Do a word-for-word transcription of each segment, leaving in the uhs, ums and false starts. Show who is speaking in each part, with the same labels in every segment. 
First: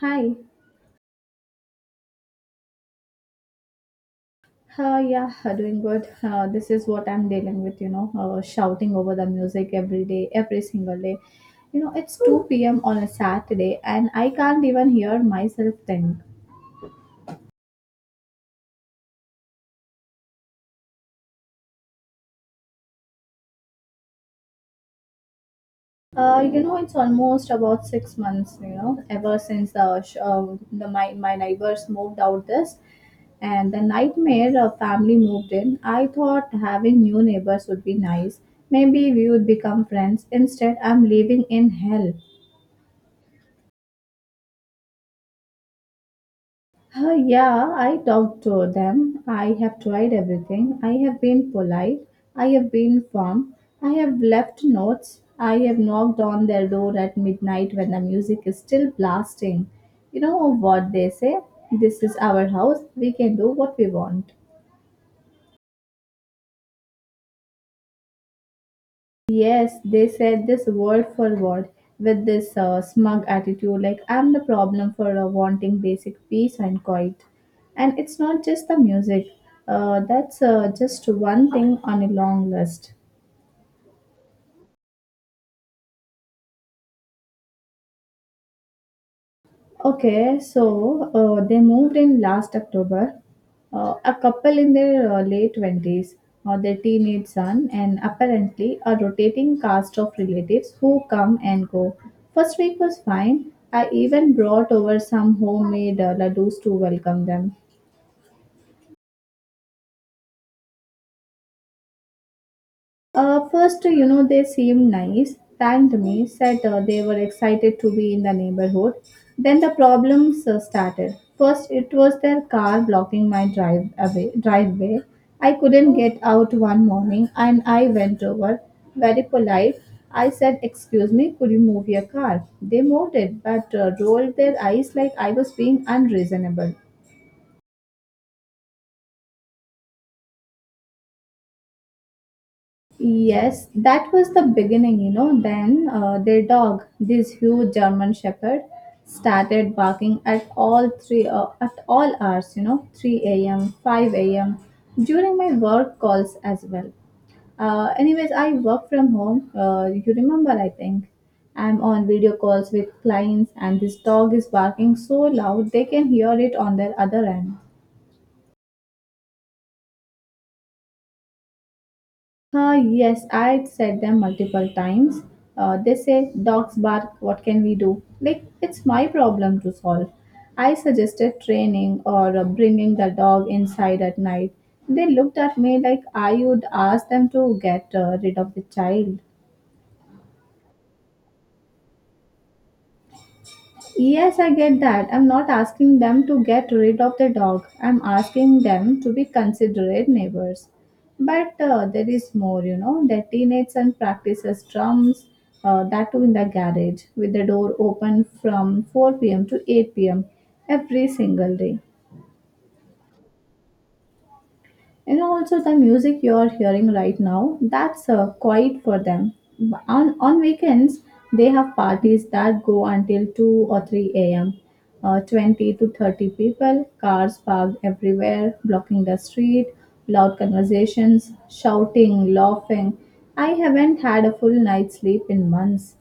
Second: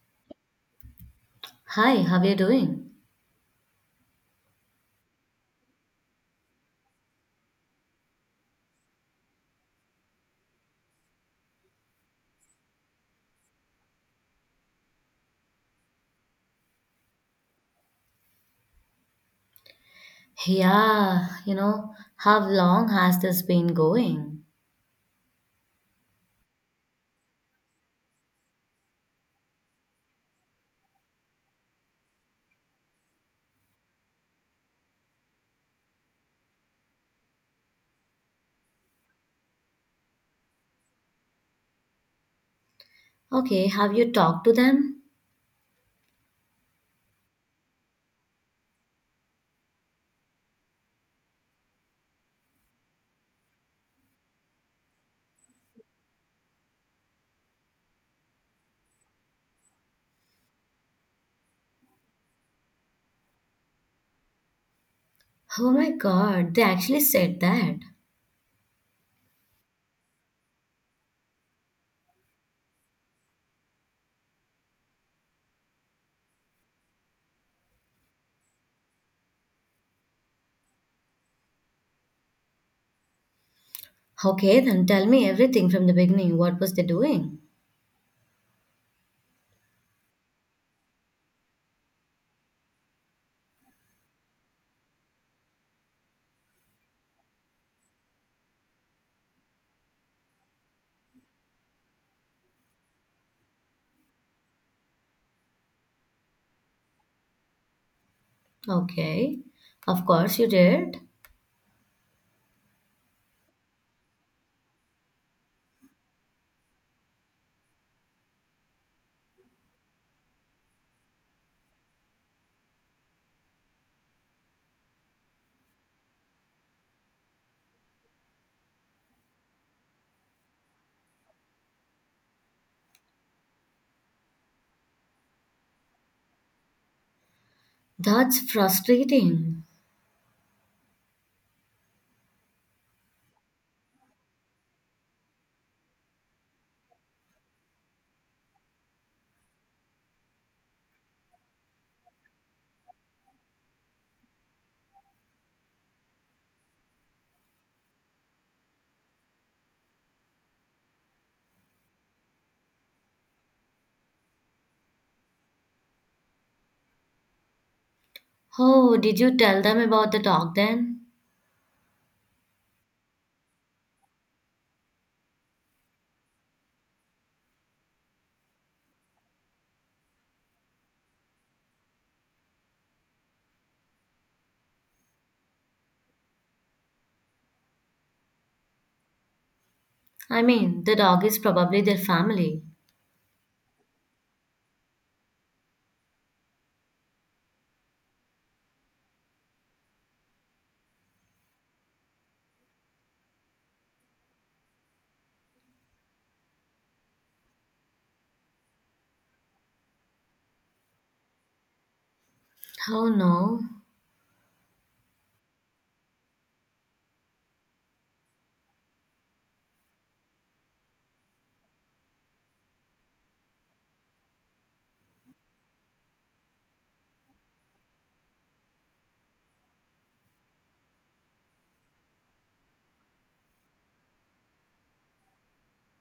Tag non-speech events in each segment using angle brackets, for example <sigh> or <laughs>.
Speaker 1: Hi.
Speaker 2: Hi, how are you doing?
Speaker 1: Uh, yeah, uh, doing good. Uh, this is what I'm dealing with, you know, uh, shouting over the music every day, every single day. You know, it's two p m on a Saturday and I can't even hear myself think.
Speaker 2: Yeah, you know, how long has this been going?
Speaker 1: Uh, you know, it's almost about six months, you know, ever since the, sh- uh, the my, my neighbors moved out this and the nightmare uh, family moved in. I thought having new neighbors would be nice. Maybe we would become friends. Instead, I'm living in hell.
Speaker 2: Okay, have you talked to them?
Speaker 1: Uh, yeah, I talked to them. I have tried everything. I have been polite. I have been firm. I have left notes. I have knocked on their door at midnight when the music is still blasting. You know what they say? This is our house. We can do what we want.
Speaker 2: Oh my God, they actually said that.
Speaker 1: Yes, they said this word for word with this uh, smug attitude like I'm the problem for uh, wanting basic peace and quiet. And it's not just the music, uh, that's uh, just one thing on a long list.
Speaker 2: Okay, then tell me everything from the beginning. What was they doing?
Speaker 1: Okay, so uh, they moved in last October. Uh, a couple in their uh, late twenties, uh, their teenage son, and apparently a rotating cast of relatives who come and go. First week was fine. I even brought over some homemade uh, ladoos to welcome them.
Speaker 2: Okay, of course you did.
Speaker 1: Uh, first, you know, they seemed nice, thanked me, said uh, they were excited to be in the neighborhood. Then the problems uh, started. First, it was their car blocking my drive away, driveway. I couldn't get out one morning and I went over, very polite. I said, "Excuse me, could you move your car?" They moved it but uh, rolled their eyes like I was being unreasonable.
Speaker 2: That's frustrating.
Speaker 1: Yes, that was the beginning, you know. Then uh, their dog, this huge German Shepherd, started barking at all three uh, at all hours, you know, three a m, five a m during my work calls as well. Uh, anyways, I work from home. Uh, you remember, I think. I'm on video calls with clients, and this dog is barking so loud they can hear it on their other end.
Speaker 2: Oh, did you tell them about the dog then?
Speaker 1: Uh, yes, I'd said them multiple times. Uh, they say, "Dogs bark, what can we do?" Like, it's my problem to solve. I suggested training or uh, bringing the dog inside at night. They looked at me like I would ask them to get uh, rid of the child.
Speaker 2: I mean, the dog is probably their family.
Speaker 1: Yes, I get that. I'm not asking them to get rid of the dog. I'm asking them to be considerate neighbors. But uh, there is more, you know. The teenage son practices drums, uh, that too in the garage, with the door open from four p m to eight p m every single day.
Speaker 2: Oh no.
Speaker 1: And also the music you are hearing right now, that's uh, quiet for them. On, on weekends, they have parties that go until two or three a m. Uh, twenty to thirty people, cars parked everywhere, blocking the street, loud conversations, shouting, laughing. I haven't had a full night's sleep in months.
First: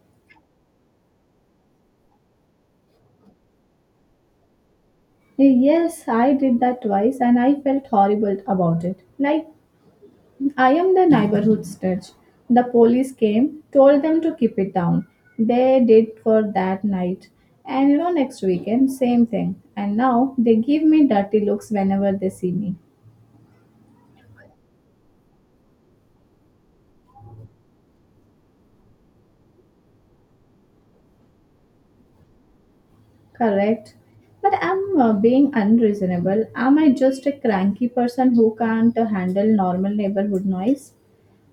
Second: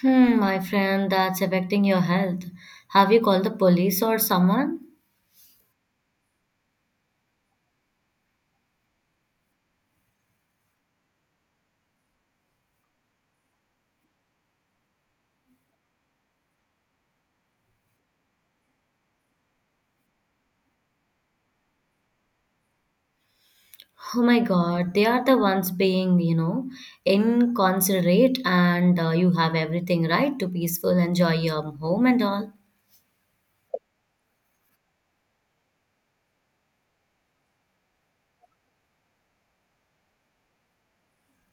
Speaker 2: Hmm, my friend, that's affecting your health. Have you called the police or someone?
Speaker 1: Yes, I did that twice and I felt horrible about it. Like I am the neighborhood snitch. The police came, told them to keep it down. They did for that night. And you know, next weekend, same thing. And now they give me dirty looks whenever they see me.
Speaker 2: Oh my God, they are the ones being, you know, inconsiderate, and uh, you have everything right to peaceful enjoy your home and all.
Speaker 1: Correct. But I'm uh, being unreasonable. Am I just a cranky person who can't uh, handle normal neighborhood noise?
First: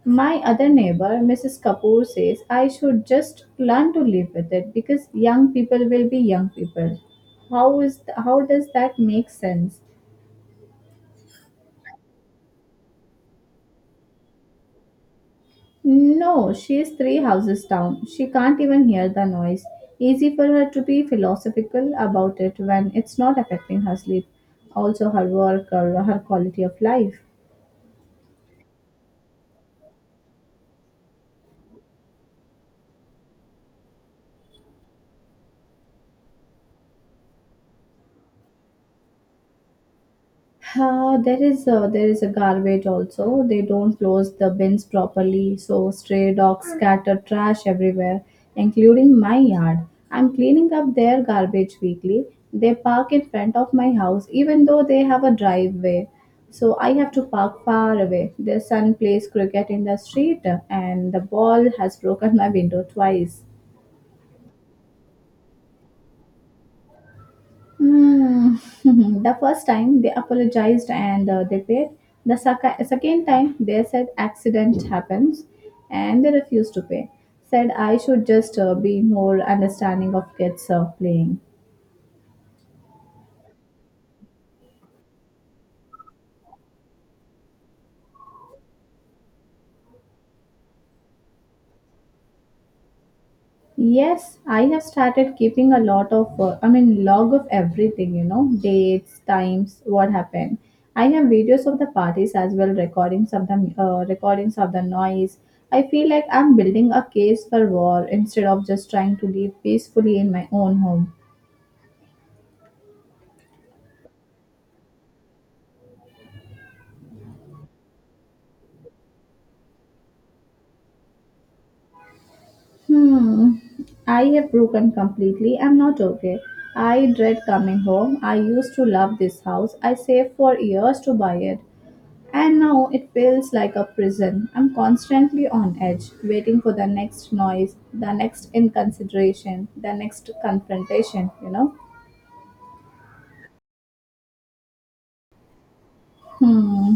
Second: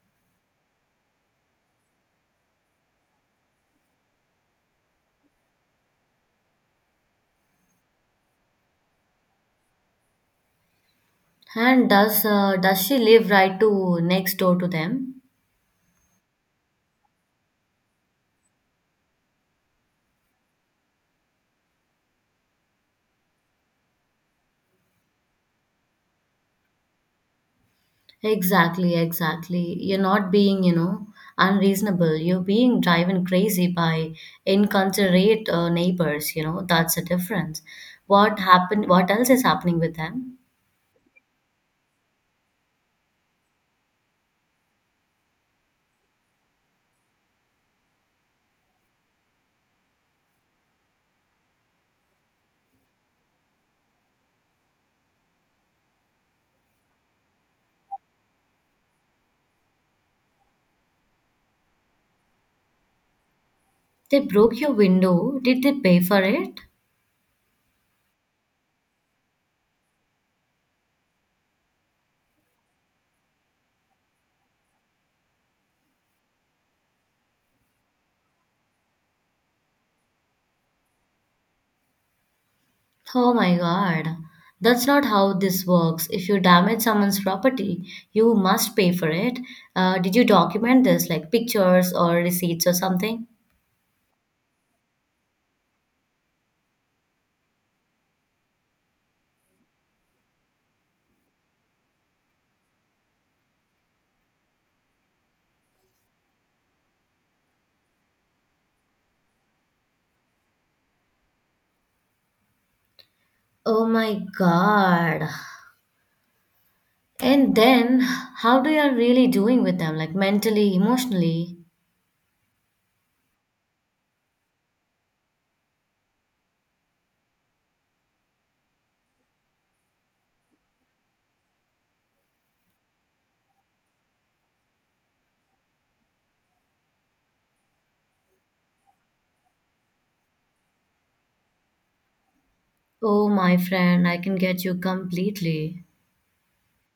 Speaker 1: My other neighbor, missus Kapoor, says I should just learn to live with it because young people will be young people. How is th- how does that make sense?
Speaker 2: And does uh, does she live right to next door to them?
Speaker 1: No, she is three houses down. She can't even hear the noise. Easy for her to be philosophical about it when it's not affecting her sleep, also her work or her quality of life.
Speaker 2: Exactly, exactly. You're not being, you know, unreasonable. You're being driven crazy by inconsiderate uh, neighbors. You know, that's the difference. What happened? What else is happening with them?
Speaker 1: Uh, there is a, there is a garbage also. They don't close the bins properly, so stray dogs scatter trash everywhere, including my yard. I'm cleaning up their garbage weekly. They park in front of my house, even though they have a driveway. So I have to park far away. Their son plays cricket in the street, and the ball has broken my window twice.
Speaker 2: They broke your window. Did they pay for it?
Speaker 1: Mm, <laughs> the first time they apologized and uh, they paid. The sec- second time they said accident happens and they refused to pay. Said I should just uh, be more understanding of kids uh, playing.
Speaker 2: Oh my God. That's not how this works. If you damage someone's property, you must pay for it. Uh, did you document this, like pictures or receipts or something?
Speaker 1: Yes, I have started keeping a lot of, uh, I mean, log of everything, you know, dates, times, what happened. I have videos of the parties as well, recordings of the uh, recordings of the noise. I feel like I'm building a case for war instead of just trying to live peacefully in my own home.
Speaker 2: Oh my God. And then, how do you are really doing with them, like mentally, emotionally?
Speaker 1: Hmm, I have broken completely. I'm not okay. I dread coming home. I used to love this house. I saved for years to buy it. And now it feels like a prison. I'm constantly on edge, waiting for the next noise, the next inconsideration, the next confrontation, you know?
Speaker 2: Oh, my friend, I can get you completely.
Speaker 1: Hmm.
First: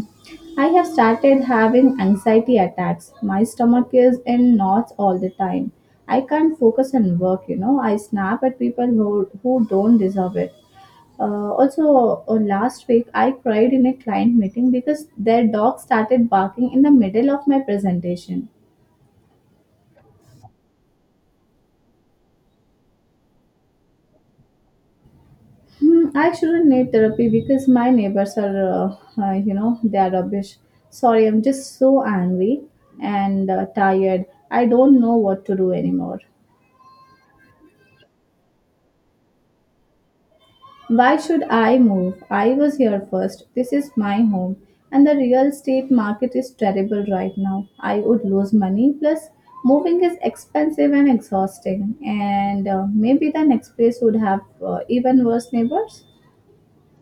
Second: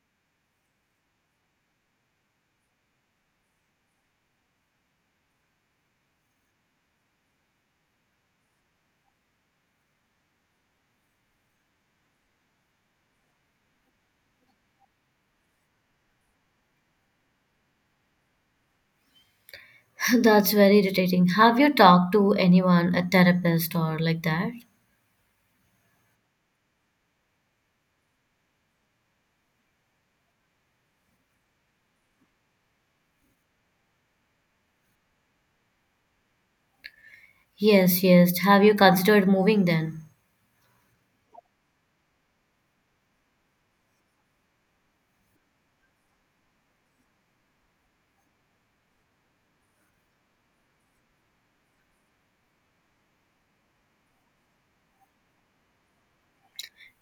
Speaker 1: I have started having anxiety attacks. My stomach is in knots all the time. I can't focus on work, you know? I snap at people who, who don't deserve it. Uh, also, uh, last week I cried in a client meeting because their dog started barking in the middle of my presentation.
Speaker 2: <laughs> That's very irritating. Have you talked to anyone, a therapist or like that?
Speaker 1: Hmm, I shouldn't need therapy because my neighbors are, uh, uh, you know, they are rubbish. Sorry, I'm just so angry and uh, tired. I don't know what to do anymore.
Speaker 2: Yes, yes. Have you considered moving then?
Speaker 1: Why should I move? I was here first. This is my home. And the real estate market is terrible right now. I would lose money. Plus, moving is expensive and exhausting. And uh, maybe the next place would have uh, even worse neighbors.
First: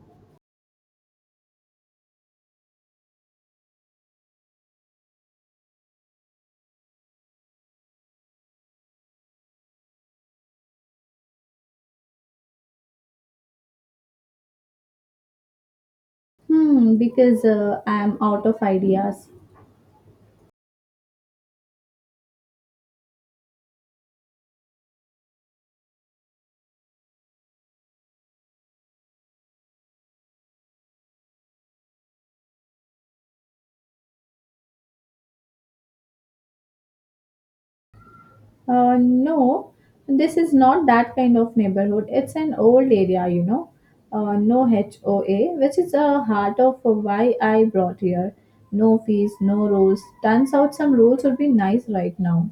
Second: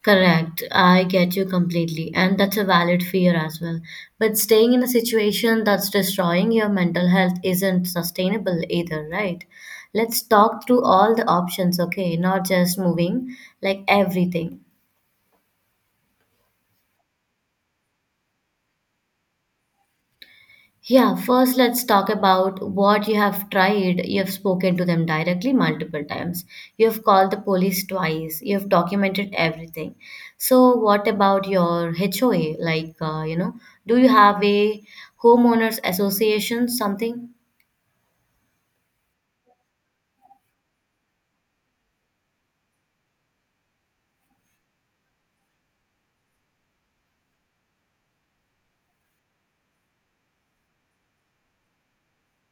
Speaker 2: Correct. I get you completely. And that's a valid fear as well. But staying in a situation that's destroying your mental health isn't sustainable either, right? Let's talk through all the options, okay? Not just moving, like everything.
Speaker 1: Hmm, because uh, I'm out of ideas.
Speaker 2: Yeah, first let's talk about what you have tried. You have spoken to them directly multiple times. You have called the police twice. You have documented everything. So, what about your H O A? Like, uh, you know, do you have a homeowners association, something?
Speaker 1: Uh, no, this is not that kind of neighborhood. It's an old area, you know. Uh, no H O A, which is a heart of why I brought here. No fees, no rules. Turns out some rules would be nice right now.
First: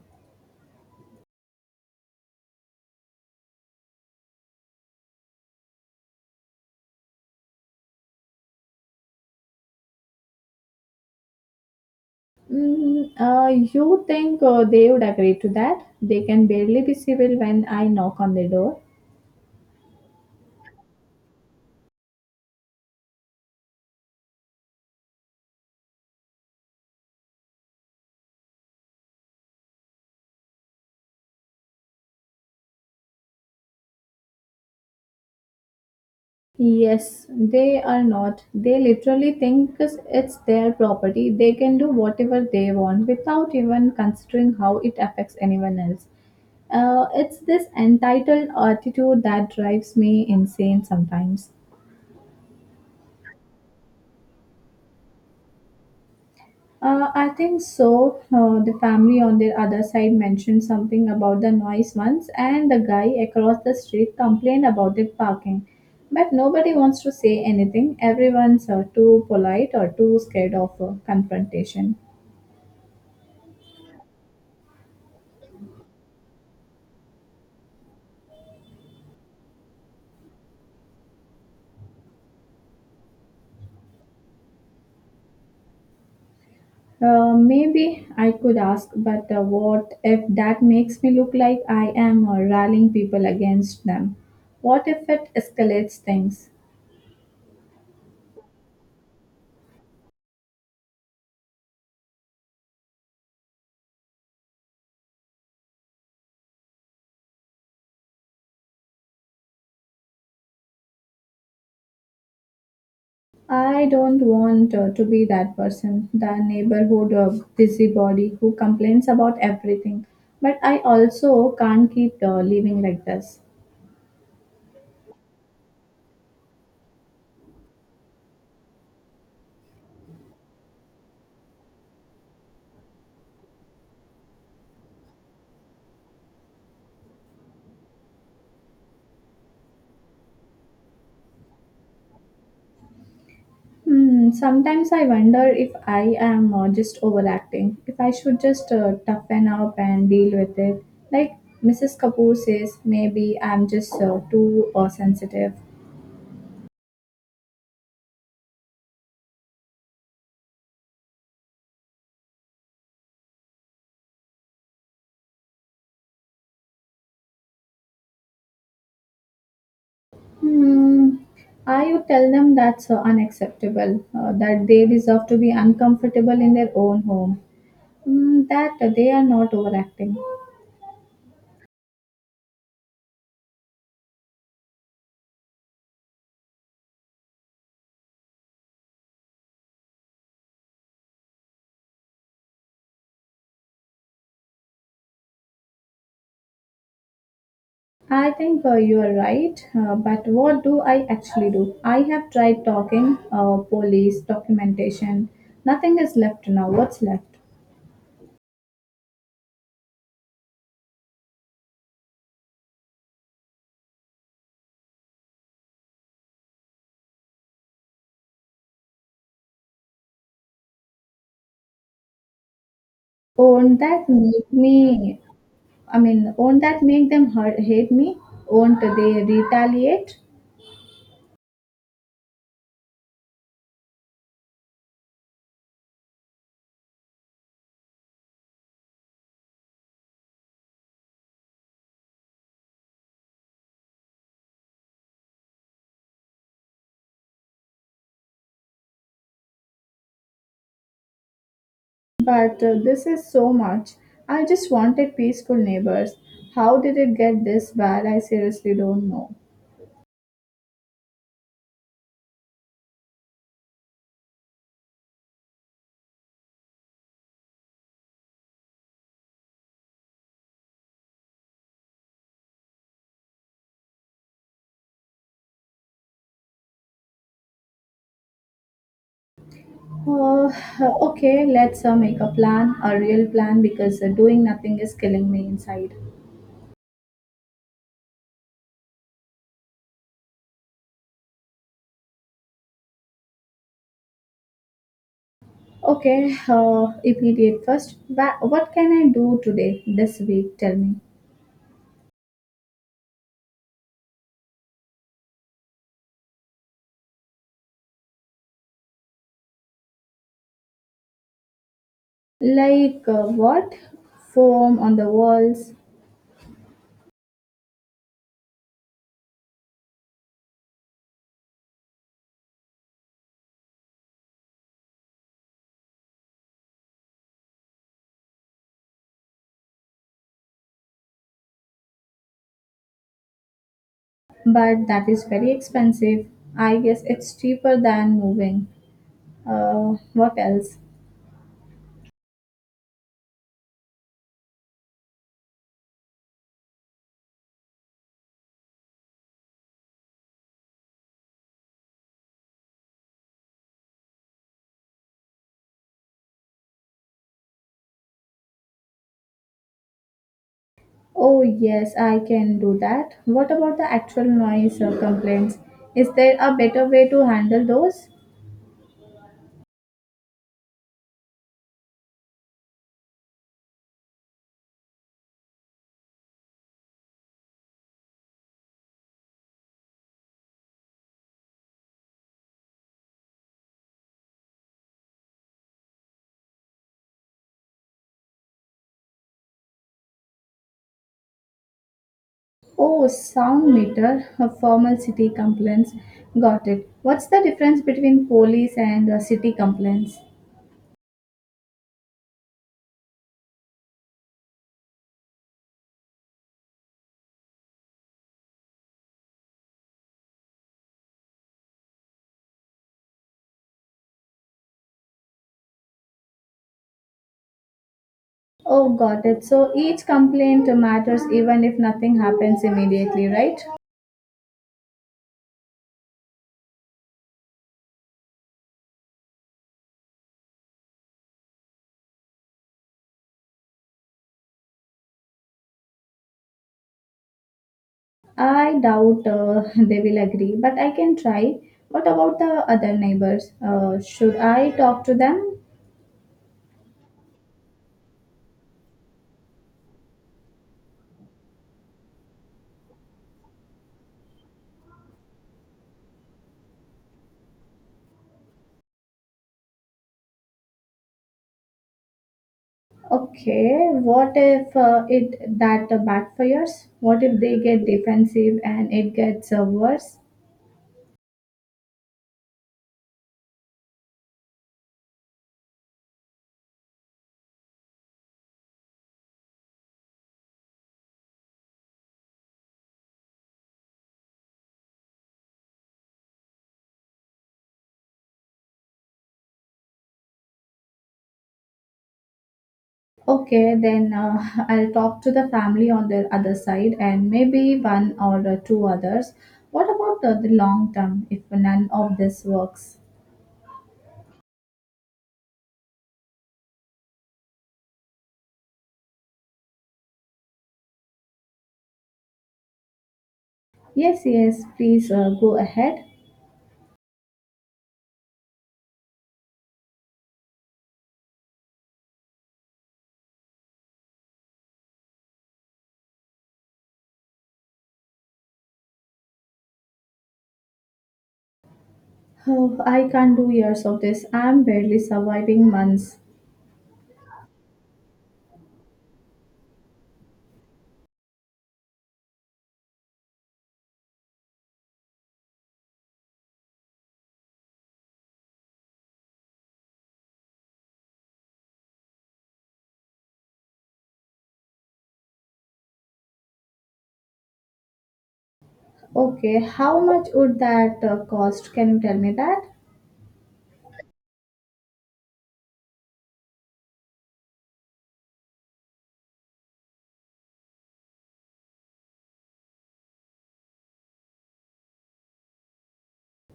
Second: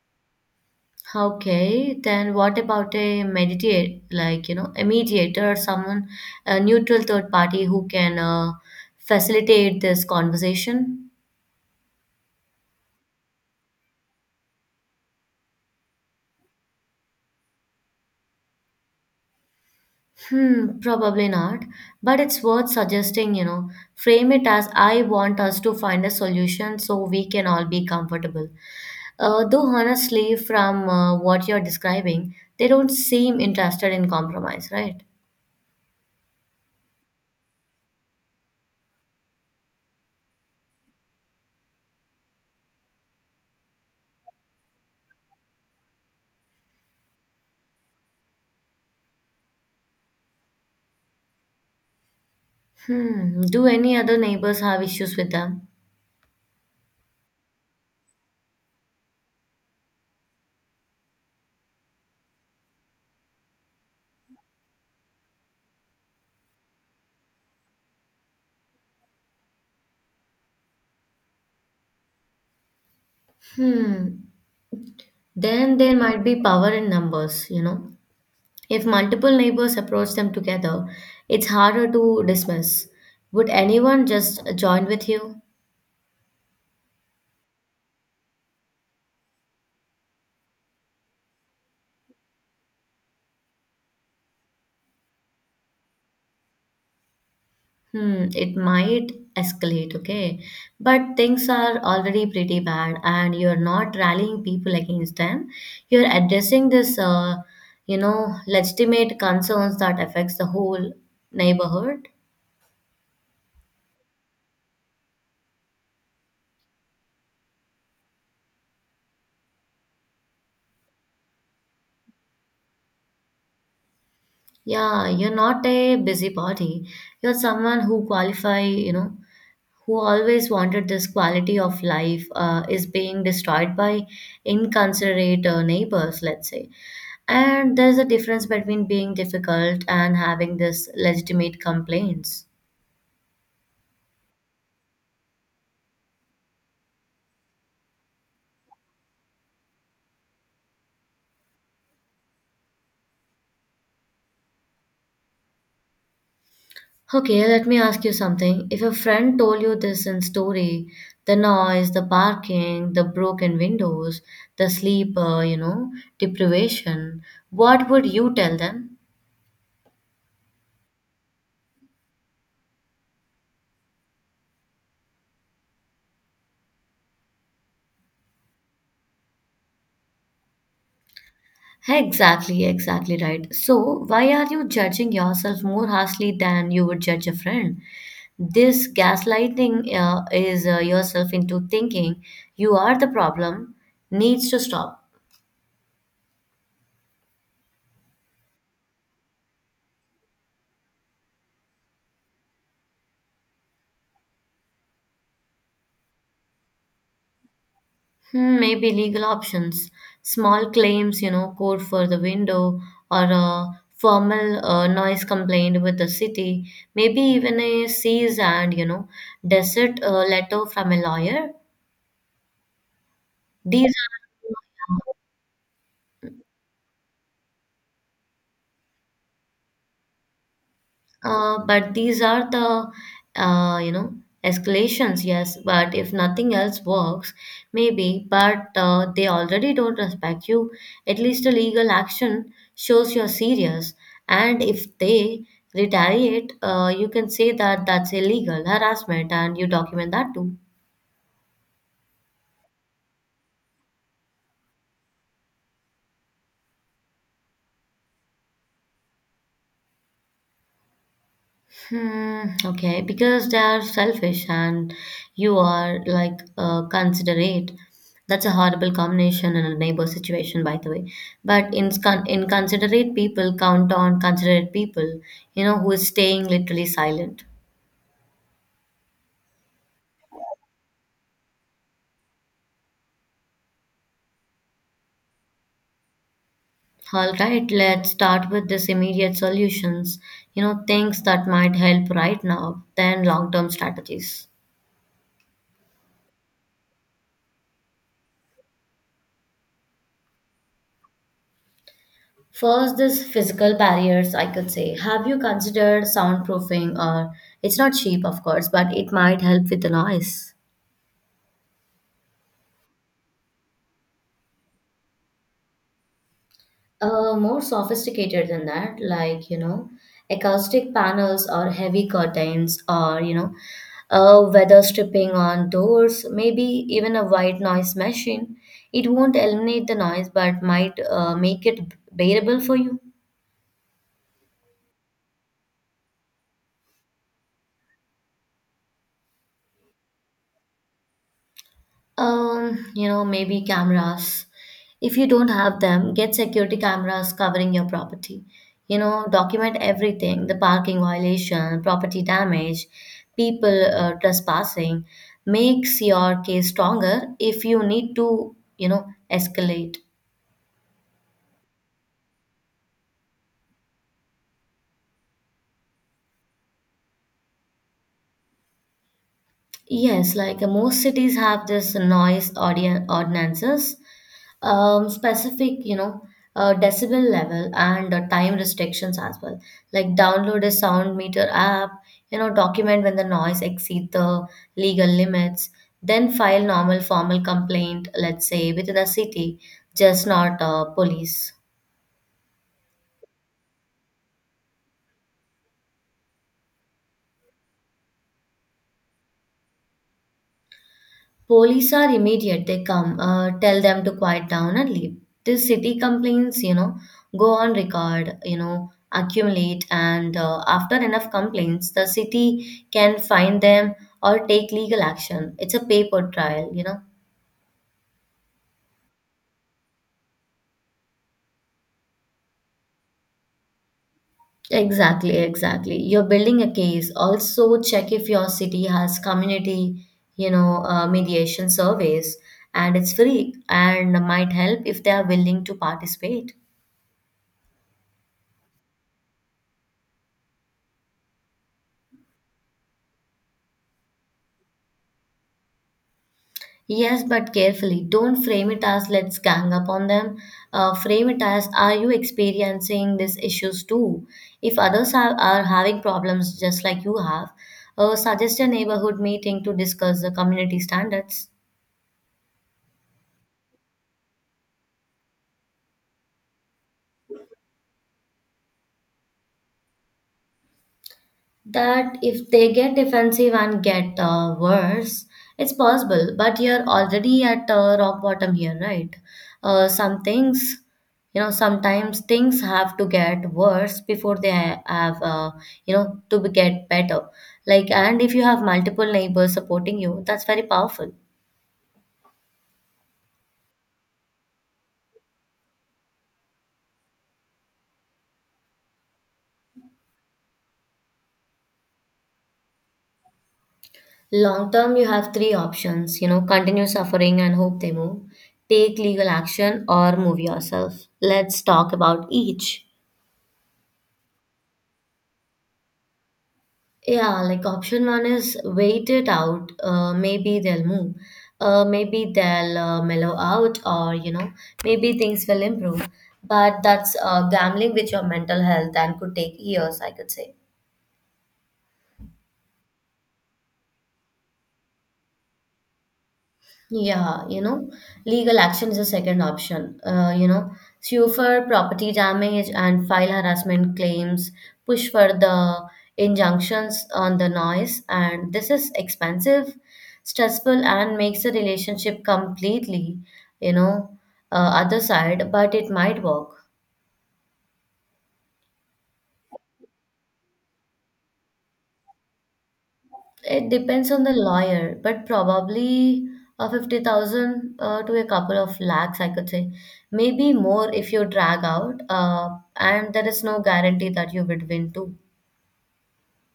Speaker 2: Okay, then what about a mediate, like, you know, a mediator or someone, a neutral third party who can uh, facilitate this conversation?
Speaker 1: Mm, uh, you think uh, they would agree to that? They can barely be civil when I knock on their door.
Speaker 2: Hmm, probably not. But it's worth suggesting, you know, frame it as I want us to find a solution so we can all be comfortable. Uh, though, honestly, from uh, what you're describing, they don't seem interested in compromise, right?
Speaker 1: Yes, they are not. They literally think it's their property. They can do whatever they want without even considering how it affects anyone else. Uh, it's this entitled attitude that drives me insane sometimes.
Speaker 2: Hmm, do any other neighbors have issues with them?
Speaker 1: Uh, I think so. Uh, the family on their other side mentioned something about the noise once, and the guy across the street complained about the parking. But nobody wants to say anything. Everyone's uh, too polite or too scared of uh, confrontation.
Speaker 2: Hmm, then there might be power in numbers, you know. If multiple neighbors approach them together, it's harder to dismiss. Would anyone just join with you?
Speaker 1: Uh, maybe I could ask, but uh, what if that makes me look like I am uh, rallying people against them? What if it escalates things?
Speaker 2: Hmm, it might escalate, okay? But things are already pretty bad, and you're not rallying people against them. You're addressing this, uh, you know, legitimate concerns that affects the whole neighborhood.
Speaker 1: I don't want uh, to be that person, the neighborhood uh, busybody who complains about everything. But I also can't keep uh, living like this.
Speaker 2: Yeah, you're not a busybody. You're someone who qualify, you know, who always wanted this quality of life uh, is being destroyed by inconsiderate uh, neighbors, let's say. And there's a difference between being difficult and having this legitimate complaints.
Speaker 1: Hmm, sometimes I wonder if I am uh, just overacting, if I should just uh, toughen up and deal with it. Like missus Kapoor says, maybe I'm just uh, too uh, sensitive.
Speaker 2: Okay, let me ask you something. If a friend told you this in story, the noise, the barking, the broken windows, the sleep, uh, you know, deprivation, what would you tell them?
Speaker 1: Hmm, I would tell them that's uh, unacceptable, uh, that they deserve to be uncomfortable in their own home. Mm, that they are not overacting.
Speaker 2: Exactly, exactly right. So, why are you judging yourself more harshly than you would judge a friend? This gaslighting uh, is uh, yourself into thinking you are the problem needs to stop.
Speaker 1: I think uh, you are right, uh, but what do I actually do? I have tried talking, uh, police, documentation. Nothing is left now. What's left?
Speaker 2: Hmm, maybe legal options, small claims, you know, code for the window, or a formal uh, noise complaint with the city, maybe even a cease and, you know, desert uh, letter from a lawyer.
Speaker 1: Won't
Speaker 2: These
Speaker 1: that make
Speaker 2: are
Speaker 1: me? I mean, won't that make them hurt, hate me? Won't they retaliate?
Speaker 2: Uh, but these are the, uh, you know, escalations, yes. But if nothing else works, maybe, but uh, they already don't respect you. At least a legal action shows you're serious. And if they retaliate, uh, you can say that that's illegal harassment and you document that too.
Speaker 1: But uh, this is so much. I just wanted peaceful neighbors. How did it get this bad? I seriously don't know.
Speaker 2: Hmm, okay, because they are selfish and you are like uh, considerate. That's a horrible combination in a neighbor situation, by the way. But in con- inconsiderate people count on considerate people, you know, who is staying literally silent.
Speaker 1: Uh, okay, let's uh, make a plan, a real plan, because uh, doing nothing is killing me inside.
Speaker 2: All right, let's start with this immediate solutions, you know, things that might help right now, then long-term strategies.
Speaker 1: Okay, uh, immediate first. Wha- What can I do today, this week? Tell me.
Speaker 2: First, this physical barriers, I could say. Have you considered soundproofing or it's not cheap, of course, but it might help with the noise.
Speaker 1: Like uh, what? Foam on the walls,
Speaker 2: Uh, more sophisticated than that, like, you know, acoustic panels or heavy curtains or, you know, uh, weather stripping on doors, maybe even a white noise machine. It won't eliminate the noise, but might uh, make it bearable for you.
Speaker 1: but that is very expensive. I guess it's cheaper than moving. Uh, what else?
Speaker 2: Um, you know, maybe cameras. If you don't have them, get security cameras covering your property. You know, document everything, the parking violation, property damage, people uh, trespassing. Makes your case stronger if you need to, you know, escalate.
Speaker 1: Oh, yes, I can do that. What about the actual noise uh, complaints? Is there a better way to handle those?
Speaker 2: Yes, like uh, most cities have this noise ordi- ordinances, um, specific, you know, uh, decibel level and uh, time restrictions as well. Like download a sound meter app, you know, document when the noise exceed the legal limits, then file normal formal complaint, let's say within a city, just not uh, police.
Speaker 1: Oh, sound meter, a formal city complaints. Got it. What's the difference between police and uh, city complaints?
Speaker 2: Police are immediate. They come, uh, tell them to quiet down and leave. The city complaints, you know, go on record, you know, accumulate, and uh, after enough complaints, the city can fine them or take legal action. It's a paper trial, you know.
Speaker 1: Oh, got it. So each complaint matters even if nothing happens immediately, right?
Speaker 2: Exactly, exactly. You're building a case. Also, check if your city has community, you know, uh, mediation surveys, and it's free and might help if they are willing to participate.
Speaker 1: I doubt uh, they will agree, but I can try. What about the other neighbors? Uh, should I talk to them?
Speaker 2: Yes, but carefully. Don't frame it as let's gang up on them. Uh, frame it as are you experiencing these issues too? If others are, are having problems just like you have, uh, suggest a neighborhood meeting to discuss the community standards.
Speaker 1: Okay, what if uh, it that backfires? What if they get defensive and it gets uh, worse?
Speaker 2: That if they get defensive and get uh, worse, it's possible. But you're already at uh, rock bottom here, right? Uh, some things, you know, sometimes things have to get worse before they ha- have, uh, you know, to be get better. Like, and if you have multiple neighbors supporting you, that's very powerful.
Speaker 1: Okay, then uh, <laughs> I'll talk to the family on the other side and maybe one or uh, two others. What about uh, the long term if none of this works?
Speaker 2: Long term, you have three options, you know, continue suffering and hope they move, take legal action, or move yourself. Let's talk about each.
Speaker 1: Yes, yes, please uh, go ahead.
Speaker 2: Yeah, like option one is wait it out. Uh, maybe they'll move. Uh, maybe they'll uh, mellow out, or you know, maybe things will improve. But that's uh, gambling with your mental health and could take years, I could say.
Speaker 1: Oh, I can't do years of this. I'm barely surviving months.
Speaker 2: Yeah, you know, legal action is a second option. Uh, you know, sue for property damage and file harassment claims, push for the injunctions on the noise, and this is expensive, stressful, and makes the relationship completely, you know, uh, other side, but it might work.
Speaker 1: Okay, how much would that uh, cost? Can you tell me that?
Speaker 2: It depends on the lawyer, but probably uh, fifty thousand uh, to a couple of lakhs, I could say. Maybe more if you drag out, uh, and there is no guarantee that you would win too.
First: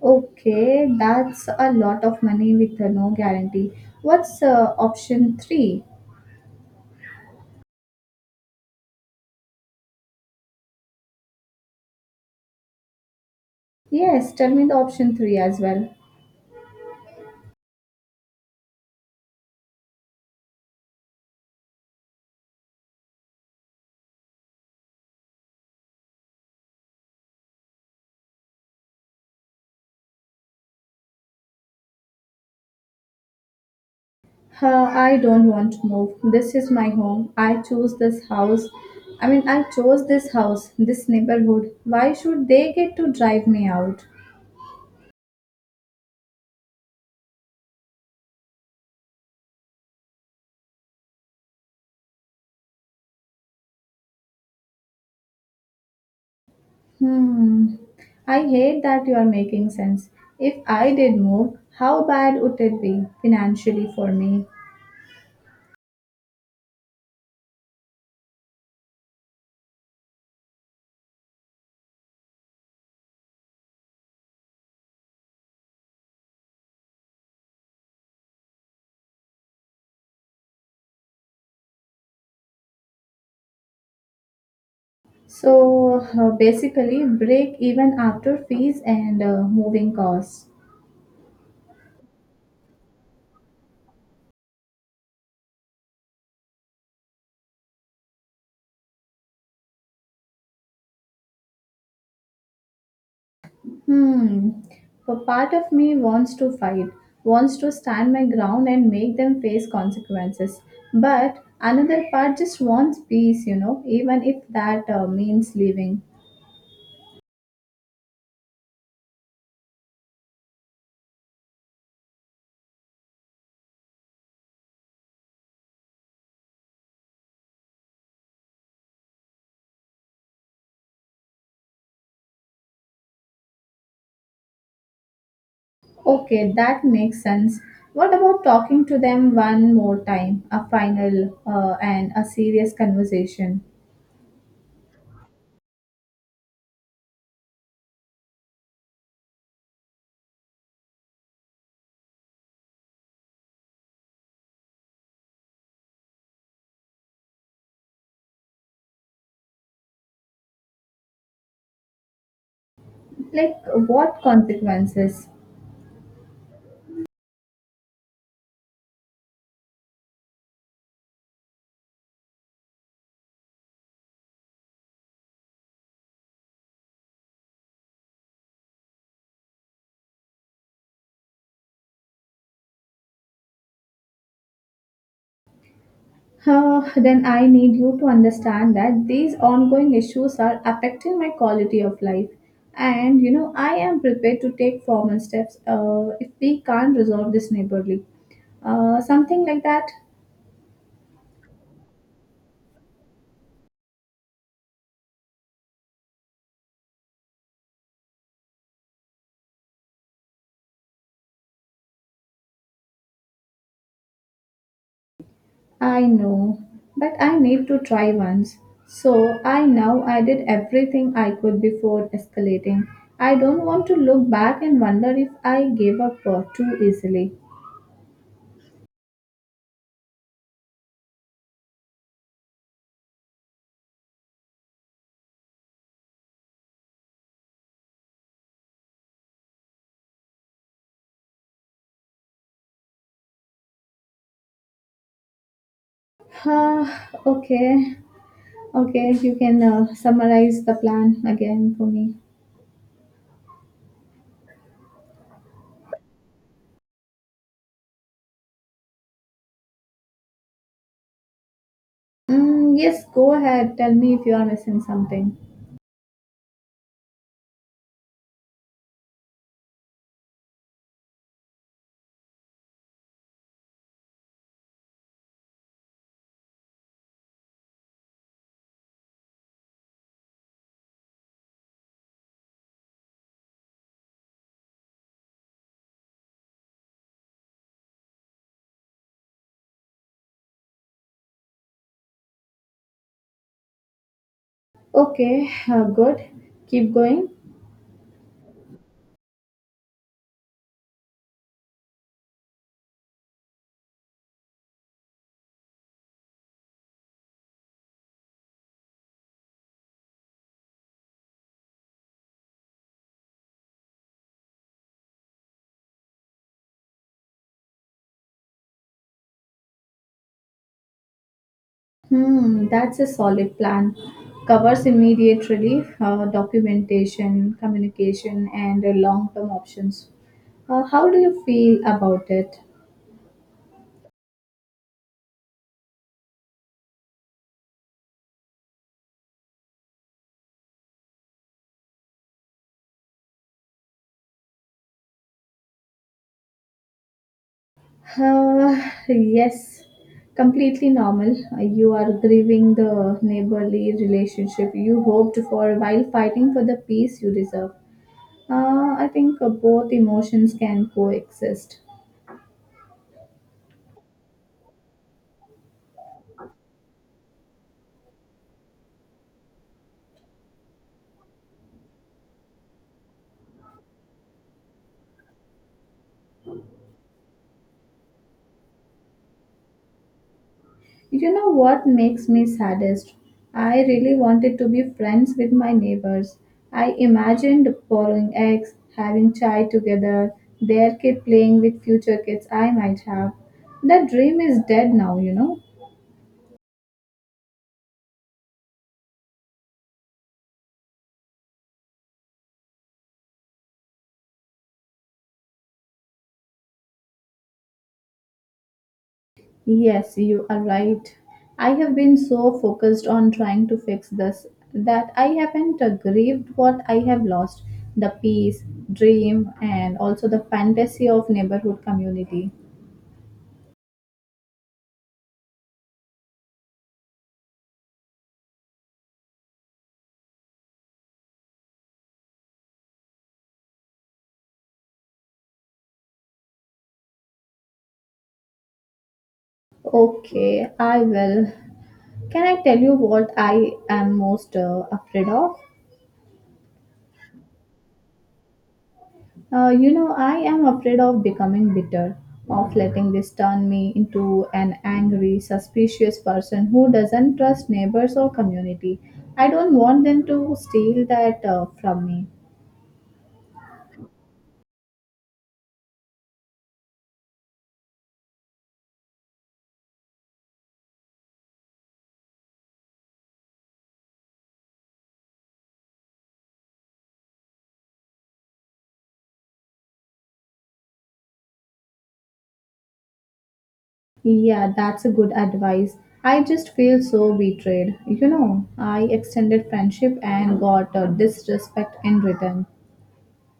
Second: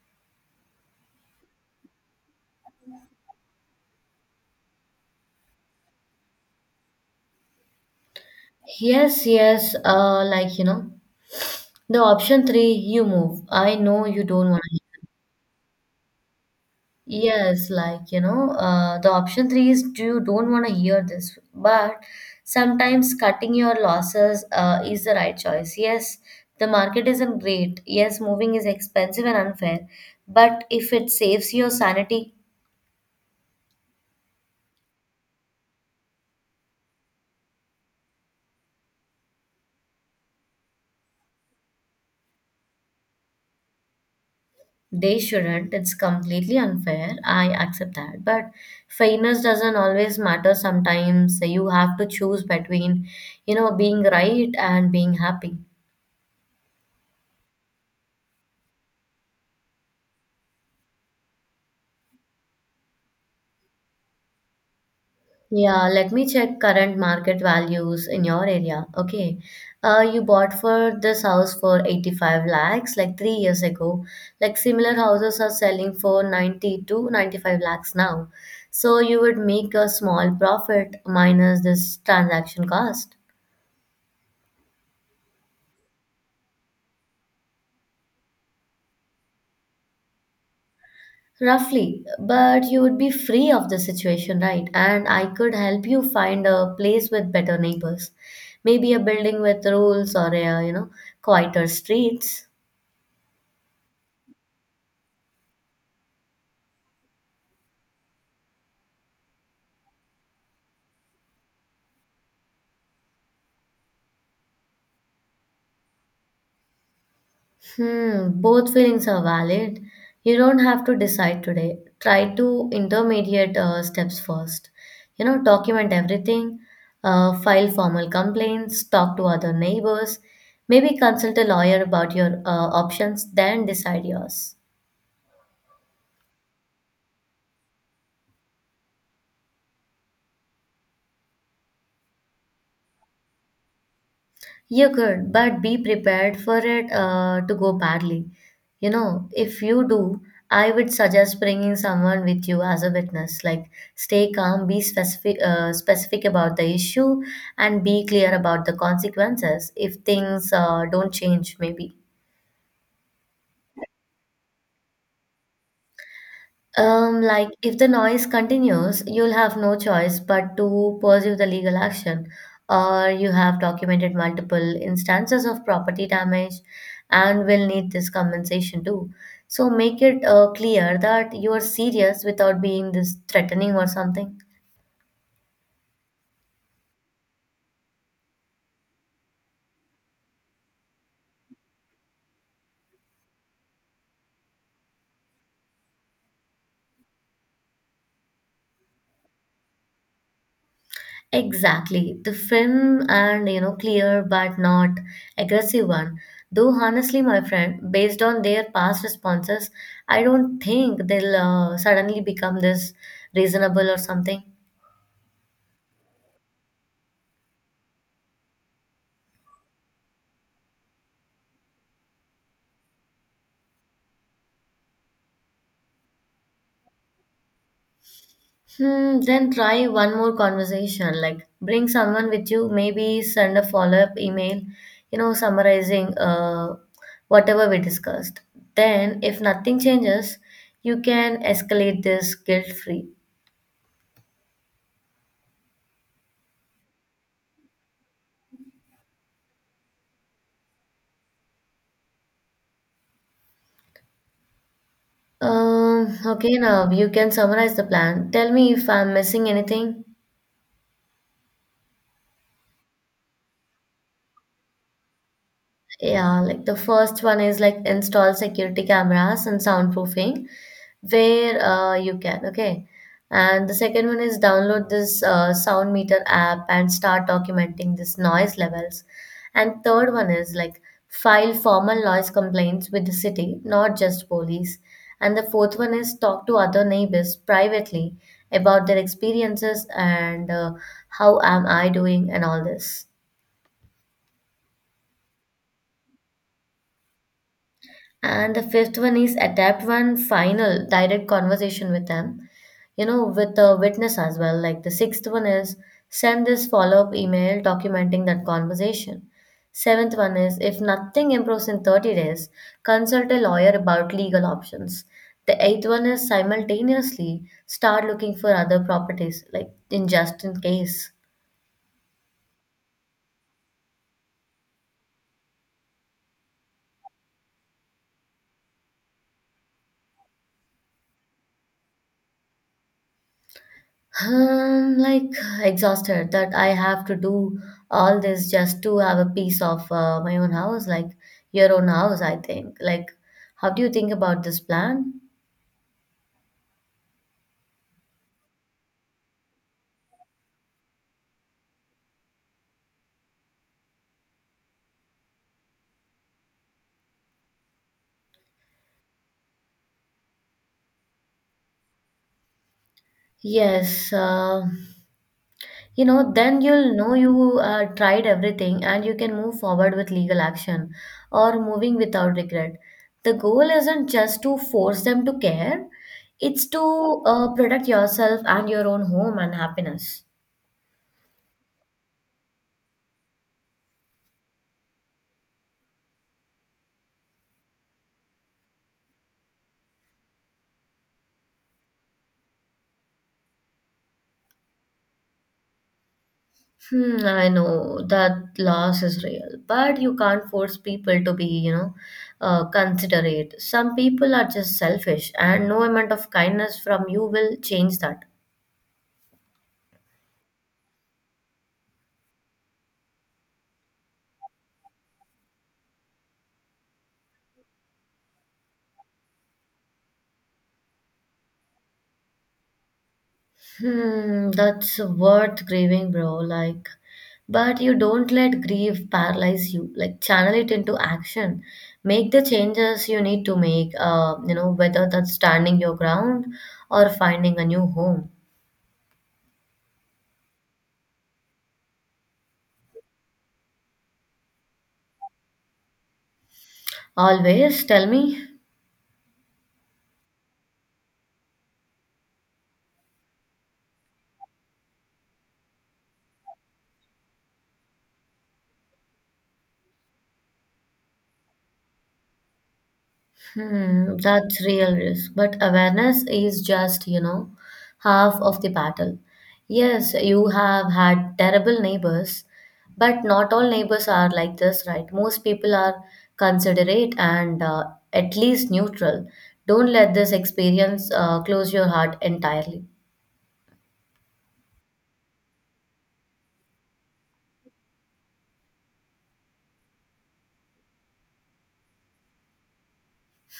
Speaker 1: Okay, that's a lot of money with uh, no guarantee. What's uh, option three?
Speaker 2: Yes, yes, uh, like you know, the option three, you move. I know you
Speaker 1: Yes, tell
Speaker 2: don't want.
Speaker 1: me the option three as well.
Speaker 2: Yes, like you know, uh, the option three is do you don't want to hear this, but sometimes cutting your losses uh, is the right choice. Yes, the market isn't great. Yes, moving is expensive and unfair, but if it saves your sanity,
Speaker 1: Uh, I don't want to move. This is my home. I chose this house. I mean, I chose this house, this neighborhood. Why should they get to drive me out?
Speaker 2: they shouldn't. It's completely unfair. I accept that, but fairness doesn't always matter. Sometimes you have to choose between, you know, being right and being happy.
Speaker 1: Hmm. I hate that you are making sense. If I did move, how bad would it be financially for me?
Speaker 2: Yeah, let me check current market values in your area. Okay. Uh, you bought for this house for eighty-five lakhs like three years ago. Like similar houses are selling for ninety to ninety-five lakhs now. So you would make a small profit minus this transaction cost.
Speaker 1: So uh, basically, break even after fees and uh, moving costs.
Speaker 2: Roughly, but you would be free of the situation, right? And I could help you find a place with better neighbors. Maybe a building with rules or a, you know, quieter streets.
Speaker 1: Hmm. A part of me wants to fight, wants to stand my ground and make them face consequences. But another part just wants peace, you know, even if that uh, means leaving.
Speaker 2: Hmm, both feelings are valid. You don't have to decide today. Try to intermediate uh, steps first. You know, document everything, uh, file formal complaints, talk to other neighbors, maybe consult a lawyer about your uh, options, then decide yours.
Speaker 1: Okay, that makes sense. What about talking to them one more time, a final uh, and a serious conversation?
Speaker 2: You could, but be prepared for it uh, to go badly. You know, if you do, I would suggest bringing someone with you as a witness. Like, stay calm, be specific, uh, specific about the issue, and be clear about the consequences if things uh, don't change, maybe.
Speaker 1: Like, what consequences?
Speaker 2: Um, like if the noise continues, you'll have no choice but to pursue the legal action, or you have documented multiple instances of property damage and will need this compensation too. So make it uh, clear that you are serious without being this threatening or something.
Speaker 1: Uh, then I need you to understand that these ongoing issues are affecting my quality of life. And you know, I am prepared to take formal steps uh, if we can't resolve this neighborly. Uh, something like that.
Speaker 2: Exactly. The film and you know clear but not aggressive one. Though honestly, my friend, based on their past responses, I don't think they'll uh, suddenly become this reasonable or something.
Speaker 1: I know, but I need to try once. So I now I did everything I could before escalating. I don't want to look back and wonder if I gave up uh, too easily. <sighs>
Speaker 2: Hmm, then try one more conversation. Like bring someone with you, maybe send a follow-up email, you know, summarizing uh, whatever we discussed. Then if nothing changes, you can escalate this guilt-free.
Speaker 1: Ah, okay. Okay, you can uh, summarize the plan again for me.
Speaker 2: Um, okay, now you can summarize the plan. Tell me if I'm missing anything.
Speaker 1: Mm, yes, go ahead. Tell me if you are missing something.
Speaker 2: Yeah, like the first one is like install security cameras and soundproofing, where uh, you can. Okay, and the second one is download this uh, sound meter app and start documenting this noise levels, and third one is like file formal noise complaints with the city, not just police. And the fourth one is talk to other neighbors privately about their experiences and uh, how am I doing and all this.
Speaker 1: Okay, uh, good. Keep going.
Speaker 2: And the fifth one is adapt one final direct conversation with them, you know, with the witness as well. Like the sixth one is send this follow up email documenting that conversation. Seventh one is if nothing improves in thirty days, consult a lawyer about legal options. The eighth one is simultaneously start looking for other properties, like, in just in case.
Speaker 1: Hmm, that's a solid plan. Covers immediate relief, uh, documentation, communication, and uh, long term options. Uh, how do you feel about it?
Speaker 2: Um, like uh, exhausted that I have to do all this just to have a piece of uh, my own house, like your own house, I think. Like, how do you think about this plan?
Speaker 1: Uh, yes, completely normal. Uh, You are grieving the neighborly relationship you hoped for while fighting for the peace you deserve. Uh, I think uh, both emotions can coexist.
Speaker 2: Yes, uh, you know, then you'll know you uh, tried everything and you can move forward with legal action or moving without regret. The goal isn't just to force them to care, it's to uh, protect yourself and your own home and happiness.
Speaker 1: You know what makes me saddest? I really wanted to be friends with my neighbors. I imagined borrowing eggs, having chai together, their kid playing with future kids I might have. That dream is dead now, you know.
Speaker 2: Hmm, I know that loss is real, but you can't force people to be, you know, uh, considerate. Some people are just selfish, and no amount of kindness from you will change that.
Speaker 1: Yes, you are right. I have been so focused on trying to fix this that I haven't uh, grieved what I have lost, the peace, dream, and also the fantasy of neighborhood community.
Speaker 2: Hmm, that's worth grieving, bro. Like, but you don't let grief paralyze you. Like, channel it into action. Make the changes you need to make, uh, you know, whether that's standing your ground or finding a new home.
Speaker 1: Okay, I will. Can I tell you what I am most uh, afraid of?
Speaker 2: Always tell me.
Speaker 1: Uh, you know, I am afraid of becoming bitter, of letting this turn me into an angry, suspicious person who doesn't trust neighbors or community. I don't want them to steal that uh, from me.
Speaker 2: Hmm, that's real risk. But awareness is just, you know, half of the battle. Yes, you have had terrible neighbors, but not all neighbors are like this, right? Most people are considerate and uh, at least neutral. Don't let this experience uh, close your heart entirely.
Speaker 1: Yeah, that's a good advice. I just feel so betrayed. You know, I extended friendship and got uh, disrespect in return.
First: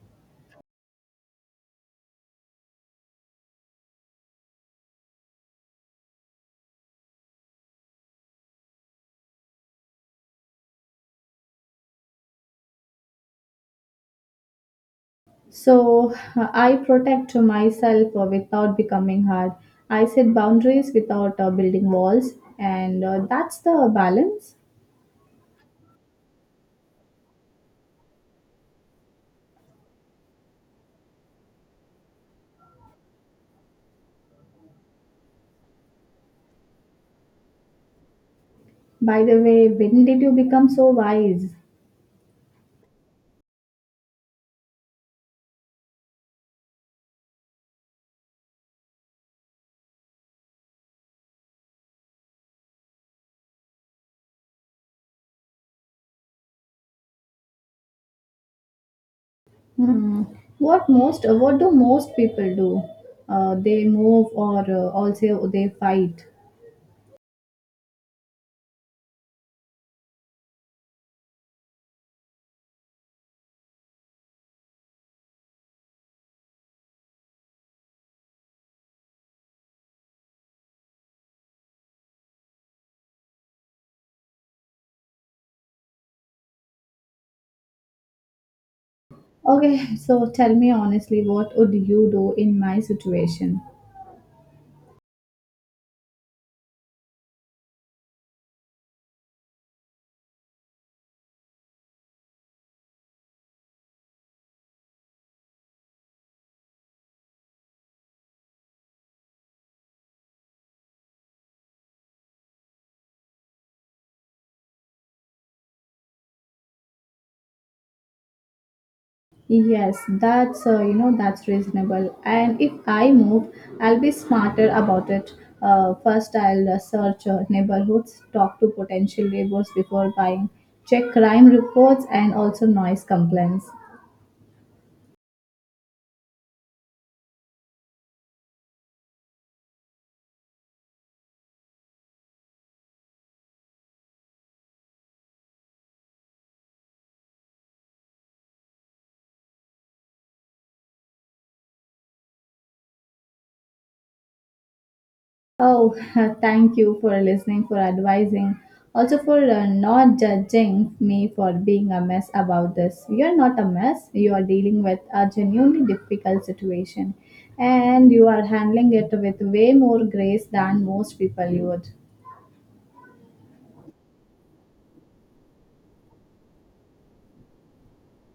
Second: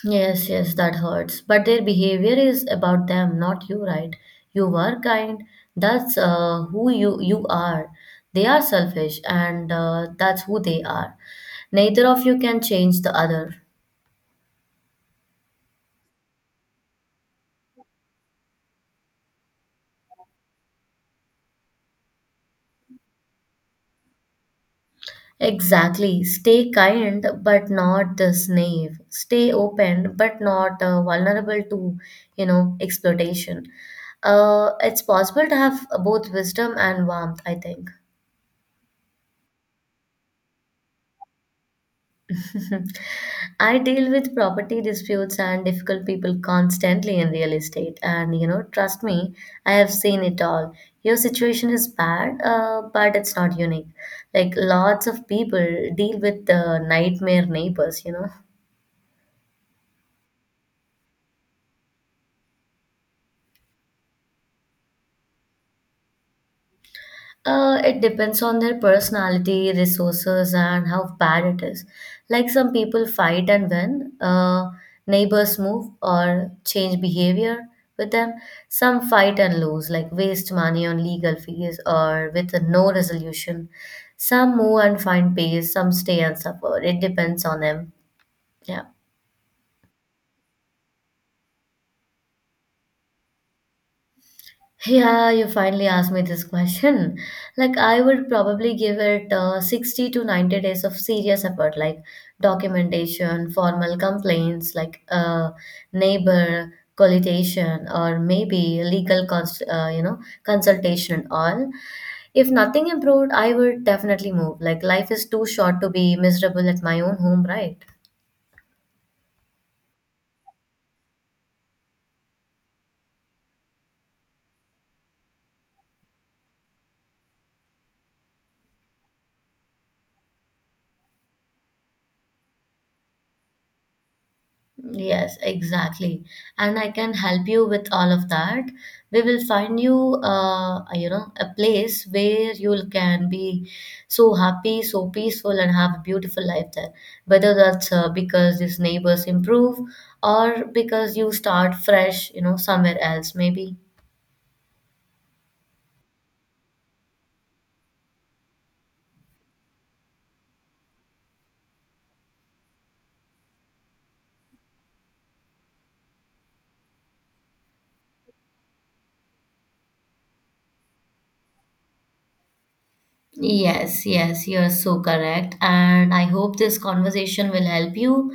Speaker 2: Yes, yes, that hurts. But their behavior is about them, not you, right? You were kind. That's uh, who you you are. They are selfish, and uh, that's who they are. Neither of you can change the other.
Speaker 1: So uh, I protect myself uh, without becoming hard. I set boundaries without uh, building walls, and uh, that's the balance.
Speaker 2: Exactly. Stay kind, but not the slave. Stay open, but not uh, vulnerable to, you know, exploitation. Uh, it's possible to have both wisdom and warmth, I think.
Speaker 1: By the way, when did you become so wise?
Speaker 2: <laughs> I deal with property disputes and difficult people constantly in real estate, and you know, trust me, I have seen it all. Your situation is bad, uh, but it's not unique. Like lots of people deal with the nightmare neighbors, you know.
Speaker 1: Hmm. What most? Uh, what do most people do? Uh, they move, or uh, also they fight.
Speaker 2: Uh, it depends on their personality, resources, and how bad it is. Like some people fight and win, uh, neighbors move or change behavior with them. Some fight and lose, like waste money on legal fees or with no resolution. Some move and find peace, some stay and suffer. It depends on them. Yeah.
Speaker 1: Okay, so tell me honestly, what would you do in my situation?
Speaker 2: Yeah, you finally asked me this question. Like, I would probably give it uh, sixty to ninety days of serious effort, like documentation, formal complaints, like uh, neighbor coalition, or maybe legal, cons- uh, you know, consultation and all. If nothing improved, I would definitely move. Like, life is too short to be miserable at my own home, right?
Speaker 1: Yes, that's uh, you know that's reasonable. And if I move, I'll be smarter about it. Uh, first, I'll uh, search uh, neighborhoods, talk to potential neighbors before buying, check crime reports, and also noise complaints.
Speaker 2: Yes, exactly. And I can help you with all of that. We will find you, uh, you know, a place where you can be so happy, so peaceful, and have a beautiful life there. Whether that's uh, because these neighbors improve or because you start fresh, you know, somewhere else, maybe.
Speaker 1: Oh, <laughs> thank you for listening, for advising, also for uh, not judging me for being a mess about this. You're not a mess. You are dealing with a genuinely difficult situation and you are handling it with way more grace than most people you would. <laughs>
Speaker 2: Yes, yes, you're so correct. And I hope this conversation will help you.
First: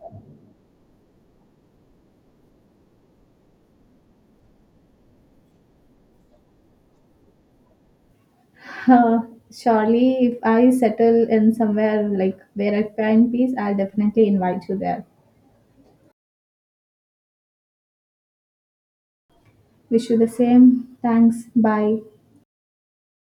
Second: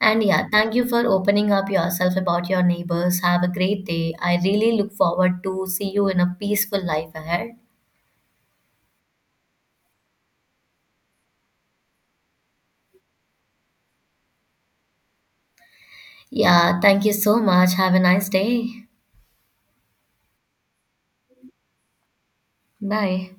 Speaker 2: And yeah, thank you for opening up yourself about your neighbors. Have a great day. I really look forward to see you in a peaceful life ahead.
Speaker 1: Uh, Surely, if I settle in somewhere like where I find peace, I'll definitely invite you there.
Speaker 2: Yeah, thank you so much. Have a nice day.
Speaker 1: Wish you the same. Thanks. Bye.
Speaker 2: Bye.